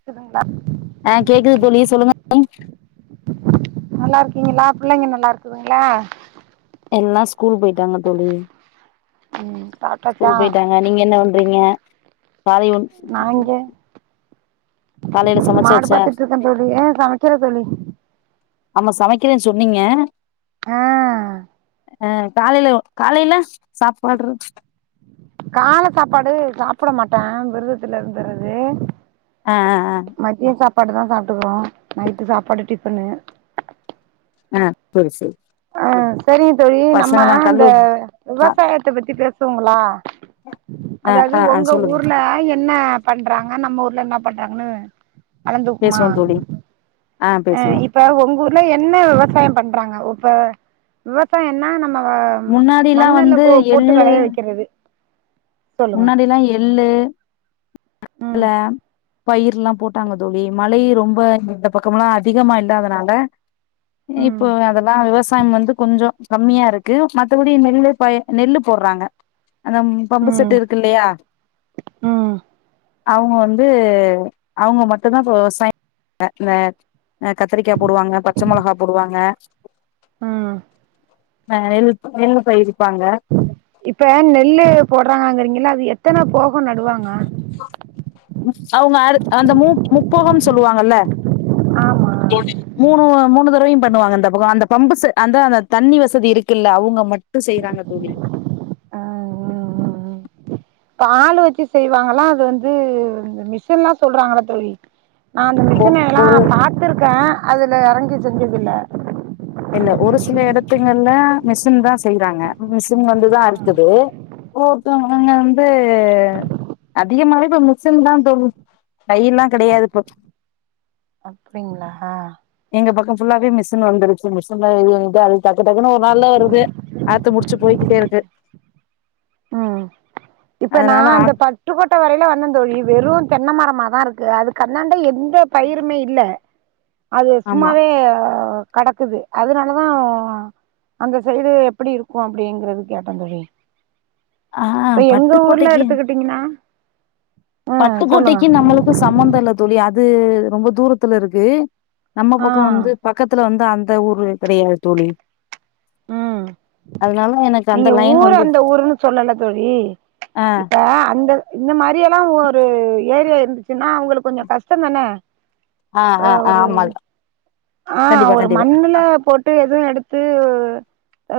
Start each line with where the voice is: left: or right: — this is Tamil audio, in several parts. right: க்குதுங்ளா
left: ஆ கேக்குது தோழி சொல்லுங்க
right: நல்லாருக்கீங்களா? புள்ளைங்க நல்லாருக்குதுங்ளா?
left: எல்லா ஸ்கூல் போயிட்டாங்க தோழி
right: ம் சாப்ட்டாச்சா
left: ஸ்கூல் போயிட்டாங்க நீங்க என்ன பண்றீங்க? காலை உண்
right: நா இங்க
left: காலையில
right: மாடு
left: சமைச்சாச்சா
right: பாத்துட்ருக்கே தோழி ஆ சமைக்கிற தோழி
left: ஆமா சமைக்கிறேன்னு சொன்னீங்க
right: ஆ
left: ஆ காலைல காலைல சாப்பாடுற
right: கால சாப்பாடு சாப்பட மாட்டே விரதத்துல இருந்துர்றது
left: ஆ ஆ ஆ
right: மதியோ சாப்பாடுதா சாப் ட்ருக்குறோ நைட்டு சாப்பாடு டிஃபனு
left: ஆ தோழி சொல்
right: ஆ சரிங்க தோழி நம்ம இந்த
left: ஆ
right: விவசாயத்த பத்தி பேசு வோங்களா
left: ஆ
right: அதாவது
left: ஆ ஆ
right: ஒங்க
left: சொல்லுங்க
right: ஊர்ல என்ன பண் றாங்க நம்ம ஊர்ல என்ன பண்றாங்கன்னு கலந்துப்பமா
left: பேசுவோ தோழி
right: ஆ இப்ப உங்க ஊர்ல என்ன விவசாயோ பண் றாங்க இப்ப விவசாயன்னா ந ம்ம
left: முன்னாடில்லா
right: மண்ணுல
left: வந்து
right: போ போட்டு
left: எள்ளு
right: வெளைய வக்கிறது
left: முன்னாடில்லா எள்ளு [inaudible]
right: ம்
left: கல்ல பயிர்லா போட்டாங்க தோழி மழை ரொம்ப இந்த பக்கமல்லா அதிகமா இல்லாதனால
right: ம்
left: இப்போ அதெல்லா விவசாயம் வந்து கொஞ்சோ கம்மியா இருக்கு மத்தபடி நெல்ல ப நெல்லு போடறாங்க அந்த ம் பம்பு செட் டு இருக்கில்லயா
right: ம்
left: அவங்க வந்து அவங்க மட்டுந்தா இப்போ விவசாயோ ங்க இந்த ஆ கத்திரிக்கா போடுவாங்க பச்ச மொளகா போடுவாங்க
right: ம்
left: அ இல் இல்ல தோழி
right: இப்ப நெல்லு போடுறாங்கங்கிறீங்க ல்ல அது எத்தன போ
left: ம் அவங்க அது அந்த மு முப்போகம்னு சொல்லுவாங்க இல்ல
right: ஆமா
left: மூணு மூணு தடவையும் பண்ணுவாங்க இந்த பக்கம் அந்த பம்பு செ அதான் அந்த தண்ணி வசதி இருக்குல்ல அவுங்க மட்டும் செய்யறாங்க தோழி
right: ஆளு வெச்சு செய்வாங்களா அது வந்து மிஷின் லா சொல்றாங்கள தோழி நான் அந்த மிஷின எல்லா
left: ஒரு
right: பாத்திருக்கேன் அதுல எறங்கி செஞ்சதில்ல
left: இல்ல ஒரு சில எடத்துங்கல்ல மிஷின்தா செய்யறாங்க மிஷின் வந்துதா அரைக்குது ஒவ்வொருத்தவங்க வயல்ல வந்து அதிகமாவே இப்ப மிஷின்தா தோழி கையெல்லா கெடையாது இப்போ
right: அப்டிங்களா
left: இந்த பக்கம் ஃபுல்லாவே மிஷின் வந்துருச் மிஷின்ல எண்ணட்டு அது டக்கு டக்குன்னு ஒரு நாள்ள ஏருது ஆத்து முடிச்சு போய்கிட்டே இருக்கு
right: ம் இப்ப
left: அதனால
right: நான்
left: ஆ
right: அந்த பட்டுக்கோட்டை வரையிலும் வந்தேன் தோழி வெறும் தென்ன மரமா தான் இருக்கு அதுக்கு அந்தான்ட ப பயிறுமே இல்ல அது
left: ஆமா
right: சும்மாவே ஆ கடக்குது அதனாலதான் அந்த சைடு எப்படி இருக்கும் அப்படிங்கிறது கேட்டேன் தோழி
left: ஆ
right: இப்ப எங்க ஊர்ல
left: பட்டுக்கோட்டைக்கு
right: எடுத்துக்கிட்டீங்கன்னா ம் சொல்லுங்க
left: பட்டுக்கோட்டைக்கு நம்மளுக்கும் சம்மந்தம் இல்லை தோழி அ து ரொம்ப தூரத்துல இருக்கு நம்ம
right: ஆ
left: பக்கம் வந்து பக்கத்துல வந்து அந் எந்ந ஊரு தெரியாது தோழி
right: ம்
left: அதனால எனக்கு அந்த
right: நீங்க
left: லைன்
right: ஊர்
left: வந்து
right: அந்த ஊருன்னு சொல்லல தோழி
left: ஆ
right: இப்ப அந்த இந்த மாரி எல்லாம் ஒரு ஏரியா இருந்துச்சுன்னா அவுங்களுக்கு கொஞ்சம் கஷ்டம் தானே ஆ ஒரு ஆ
left: கண்டிப்பா
right: ஒரு
left: கண்டிப்பா
right: மண்ணுல போட்டு எதுவும் எடுத்து அ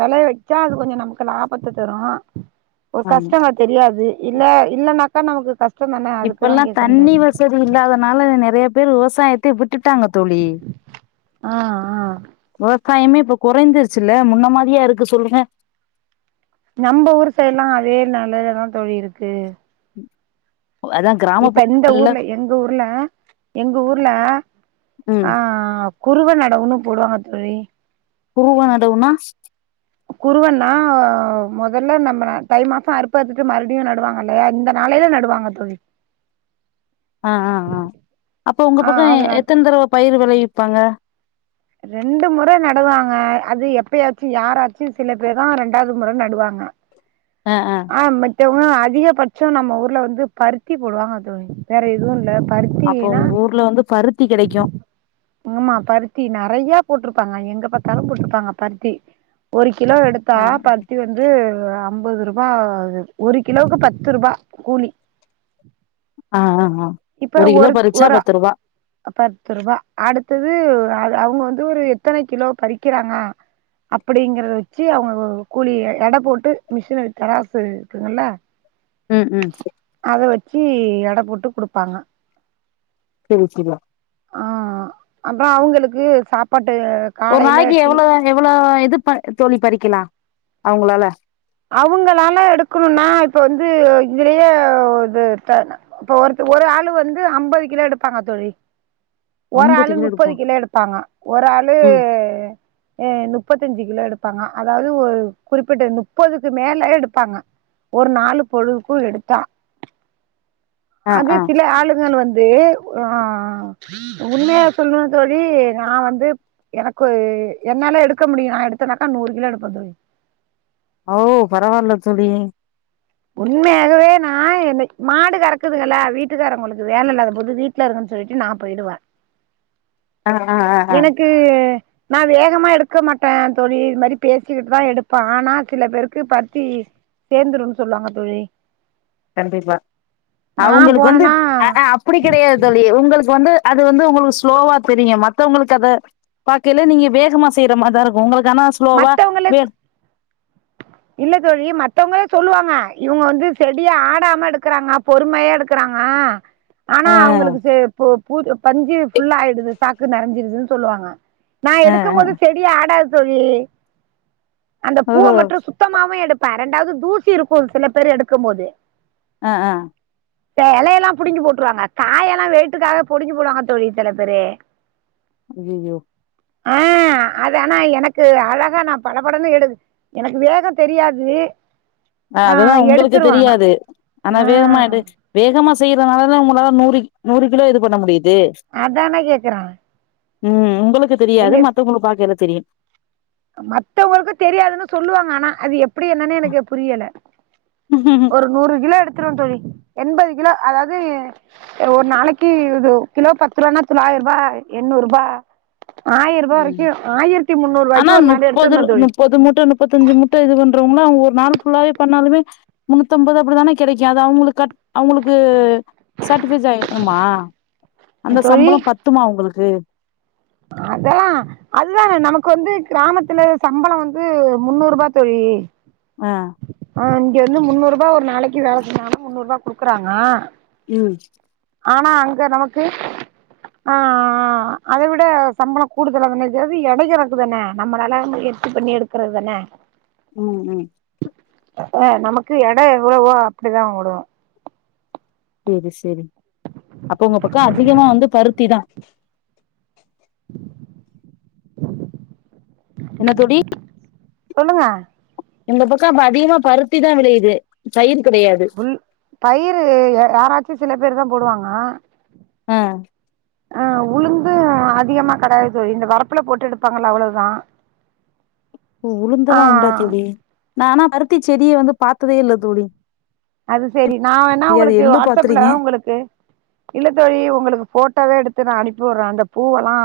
right: வெலைய வச்சா அது கொஞ்சம் நமக்கு லாபத்தை தரும் ஒரு
left: ஆமா
right: கஷ்டமா தெரியாது இல்ல இல்லனாக்கா நமக்கு கஷ்
left: இப்பெல்லாம் தண்ணி வசதி இல்லாதனால நெறைய விவசாயத்தயே விட் விட்டுட்டாங்க தோழி
right: ஆ ஆ
left: ஆ காயமே இப்ப குறைந்துருச்சுல முன்ன மாரியா இருக்கு சொல்லுங்க.
right: நம்ம ஊர் சைடு எல்லாம் அதே நல்லதா தான் தோழி இருக்கு
left: ம்
right: இப்ப இந்த ஊர்ல எங்க ஊர்ல எங்க ஊர்ல
left: ம்
right: ஆ குருவ நடவுன்னு போடுவாங்க தோழி
left: குருவனடவுனா
right: குருவன்னா முதல்ல நம்ம தை மாசம் அறுப்பறுத்துட்டு மறுபடியும் நடுவாங்கல இந்த நாளையில நடுவாங்க தோழி
left: ஆ ஆ ஆ அப்போ உங்க
right: ஆ
left: பக்கோ
right: அது
left: எத்தனை தர்வ பயிரு வெ போய் விப்பாங்க
right: ரெண்டு முற நடுவாங்க அது எப்பயாச்சு யாராச்சு சில பேர் தா ரெண்டாவது முற நடுவாங்க ஆ மெட்டிவ் [unintelligible] அதிகபட்சோ நம்ம ஊர்ல வந்து பருத்தி போடுவாங்க தோழி வேற எதுவு இல்ல பருத்தி
left: அப்போ
right: னா
left: உங்க ஊர்ல வந்து பருத்தி கெடைக்கு
right: ஆமா பருத்தி நறையப் போட்ருப்பாங்க எங்க பாத்தாலும் போட்ருப்பாங்க பருத்தி ஒரு கி கிலோ எடுத்தா
left: ஆ
right: பருத்தி வந்து ஒரு ஐம்பது ரூ பா ஒரு கிலோவுக்கு பத்து ரூபா கூலி
left: ஆ ஆ ஆ
right: இப்ப
left: கிலோ
right: ஒரு
left: பறிச்சா
right: ஒரா
left: பத்து ரூபா
right: பத்துரூவா அடுத்தது அ அவுங்க வந்து ஒரு எத்தனை கிலோ பறிக்கிறாங்க அப்டிங்கறத வச்சு அவுங்க ஒ ஒ கூலி எட போட்டு மிஷினரி தராசு இருக்குங்கல்ல
left: ம் ம் செரி
right: சி எட போட்டு குடுப்பாங்க
left: செரி செரியா
right: ஆ அப்றோ அவுங்களுக்கு சாப்பாட்
left: ஒரு நாளாக்கி எவ்வளோ அண்ட் எவ்வளோ இத் த்து ப தோழி பறிக்கலா அவுங்களால
right: அவுங்களால எடுக்குணுனா இப்ப வந்து இதுலேயே ஒ இது இப்ப ந ஒரு ஒரு ஆளு வந்து ஐம்பது கிலோ எடுப்பாங்க தோழி ஒரு
left: அம்பது
right: ஆளு நுப்பது
left: எடுப்போ
right: கிலோ எடுப்பாங்க ஒரு ஆளு
left: ம்
right: ஏ நுப் முப்பத்தஞ்சு கிலோ எடுப்பாங்க அதாவது ஒரு குறிப்பிட்ட இன்னு முப்பதுக்கு மேல எடுப்பாங்க ஒரு நாலு பொழுதுக்கும் எடுத்தா
left: ஆ
right: அது
left: ஆ
right: சில ஆளுகள் வந்து உ ஆ உண்மையா சொல்னுன் தோழி நா வந்துப் எனக்கு என்னால எடுக்க முடியும் நா எடுத்தனாக்கா நூறு கிலோ எடுப்பந் தோழி
left: அவ் பரவால்ல தோழி
right: உண்மையாகவே நா இன்னக் மாடு கறக்குதுகல்ல வீட்டுக்கார அவுங்களுக்கு வேல இல்லாத போது வீட்ல இருக்கன்னு சொல்லிட்டு நா போய்டுவ
left: ஆ ஆ ஆ ஆ
right: எனக்கு நா வேகமா எடுக்க மாட்ட தோழி இது மாரி பேசிக்கிட்டு தா எடுப்ப ஆனா சில பேருக்கு பத்தி சேந்துரும்னு சொல்லுவாங்க தோழி நா
left: அவுங்களுக்கு வந்து
right: போனேன்னா
left: அப்டி கெடையாது தோழி உங்ளுக்கு வந்து அது வந்து உங்ளுக்கு ஸ்லோவா தெரியும் மத்தவங்களுக் அத பாக்கில நீங்க வேகமா செய்ற மார்தா இருக்கும் உங்ளுக் ரமா ஸ்லோவா
right: மத்தவங்கள
left: வேர்
right: இல்ல தோழி மத்தவங்களே சொல்லுவாங்க இவுங்க வந்து செடியா ஆடாம எடுக்கறாங்க பொறுமையா எடுக்கறாங்க ஆனா
left: ஆ
right: அவுங்களுக்கு செ பூ பூச்சி பஞ்சு ஃபுல்லா ஆயிடுது சாக்கு நெறஞ்சுருதுன் சொல்லுவாங்க நா
left: ஆ
right: எடுக்கும்
left: ஆ
right: போது செடி ஆடாது தோழி அந்த பூவ
left: ஓஹோ
right: மட் ற்று சுத்தமாவே எடப் ரெண்டாவது தூசி இருக்கு சில பேரு எடுக்கும் போது
left: ஆ ஆ
right: ந்த எலையெல்லா புடுங்கி போட்ருவாங்க காய் எல்லா வெயிட்டுக்காக புடுங்கி போடுவாங்க தோழி சில பேரு
left: ஐயையோ
right: ஆ அது ஆனா எனக்கு அழகா நா பட படனு எடுக் எனக்கு வேகோ தெரியாது
left: ஆ அதுதா உங்களுக்கு
right: எடுத்துருவே ஆனா
left: தெரியாது ஆனா
right: ஆ
left: வேகமா எடு வேகமா செய் அதனாலதா உங்களால நூறி நூறு கிலோ இது பண்ண முடியிது
right: அதான கேக்குறா
left: ம் உங்களுக் கு தெரியாது மத்தவங்கள பாக்கீல தெரியும்
right: மத்தவங்களுக்கு தெரியாதுன்னு சொல்லுவாங்க ஆனா அது எப் எப்டி என்னன்னே எனக்கு புரியல ஒரு நூறு கிலோ எடுத்துருவந் தோழி எண்பது கிலோ அதாவது ஒரு நாளைக்கு இது கிலோ பத்து ரூவானா தொள்ளாயிரூபா எண்ணூரூபா ஆயிர்ரூவா வரைக்கு ஆயிரத்தி முன்னூறு பாய்க்
left: மா முப்பது முப்பது முட்ட முப்பத்தஞ்சு முட்ட இது பண்ற இல்ல அவங்க ஒரு நாள் ஃபுல்லாவே பண்ணாலுமே முன்னூத்தம்பது அப்புடிதான கெடைக்கு அது அவங்களுக்கு கட் அவங்களுக்கு சேட்பேசாய் ஆமா அந்த சம்பளோ பத்துமா உங்களுக் ரே
right: அதல்லா அதுதான நமக்கு வந்து கிராமத்துல சம்பளோ வந்து முன்னூரூபா தோழி
left: அ
right: ஆ இங்க வந்து முன்னூரூபா ஒரு நாளைக்கு வேல செஞ்சாங்கனா முந்நூரூபா குடுக்குறாங்க
left: ம்
right: ஆனா அங்க நமக்கு ஆ ஆ அத விட் டு சம்பளோ கூடுதலாதான இதாவது எடை கணக்கு தான நம்மளால எறச்சு பண்ணி எடுக்குறது தான
left: ம் ம்
right: ஆ நமக்கு எட எவ்ளவோ அப்புடிதா போடுவாங்
left: சேரி சேரி அப்ப உங்க பக்கோ அதிகமா வந்து பருத்திதா என்ன தோடி
right: சொலுங்க
left: இந்த பக்க அப்ப அதிகமா பருத்தி தா வெளையுது சைடு
right: புஃல் பயிர் யாராச்சியு சில பேர் தா போடுவாங்க
left: அ
right: அஉளுந்து அதிகமா கிடயாது இந்த வரபுல போட்டு எடுபாங்கள அவளவுதா
left: ஓ உளுந்தலா உண்டா தோழி நானா பருப் த்தி செடியே வந்து பாத்ததே யில்ல தோழி
right: அது செரி நா வேணா
left: அது
right: உங்களுகு
left: எள்ளு
right: வாட்ஸ்அப்ல
left: பாத்திருக்கே
right: உங்களுக்கு இல்லத்தோழி உங்களுக்கு போட்டாவே எடுது டுத்து நா அனுப்பி விடுறே அந்த பூவல்லா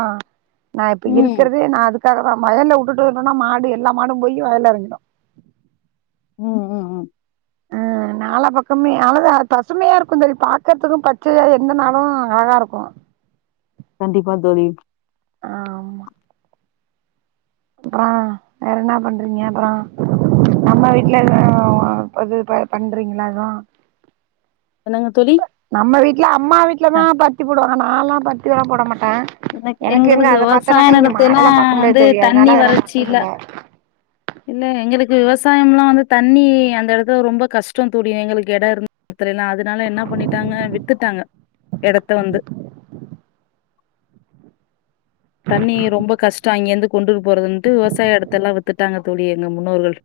right: நா யிப்ப
left: ம்
right: இருக்கறதே நா அதுக் ட்க வயல வுட்டுட்டனா மாடு எல்லா மாடு போயி வயல எறங்கிடு
left: ம் ம் ம்
right: நாலா பகமே அளத பசுமையாயிருக்கு தோழி பாக்குறதுக்கு பச்சைய எந்த நாளு அழகாருக்கு
left: கண்டிபா தோழி [inaudible]
right: அ வேறன்ன பண்றிங்க அப்றோ நம்ம வீட்டுல எஏ பது பண்றிங்களா எது
left: என்னங்க தோழி
right: நம்ம வீட்டுல அம்மா வீட்டுலதா பச்சி போடுவாங்க நான்லா பாத் இதுலா போடமாட் அ
left: எனக்
right: எனக்கு எங்க
left: எங்களுக்கு
right: அத
left: விவசாய
right: பாத்னாகா இங்க
left: நிலத்தெல்லா
right: மாடெலாபாக்க முடியாது
left: வந்து
right: தோழி
left: தண்ணி
right: அதனால அதெலா
left: வறட்சி இல்ல
right: பாக்குறதில
left: இல்ல எங்களுக்கு விவசாயமல்லா வந்து தண்ணி அந்த எடத்துல ரொம்ப கஷ்டோ தோழி எங்களுகு எடம் இருந்த இத்துலா அதனால என்ன பணிட்டாங்க வித்துடாங்க எடத்த வந்து தண்ணி ரொம்ப கஷ்டோ அங்கிருந்து கொண்டு போறட்டு விவசாய எடத்தயில்லா வித்துட் ட்டாங்க தோழி எங்க முன்னோர்கள்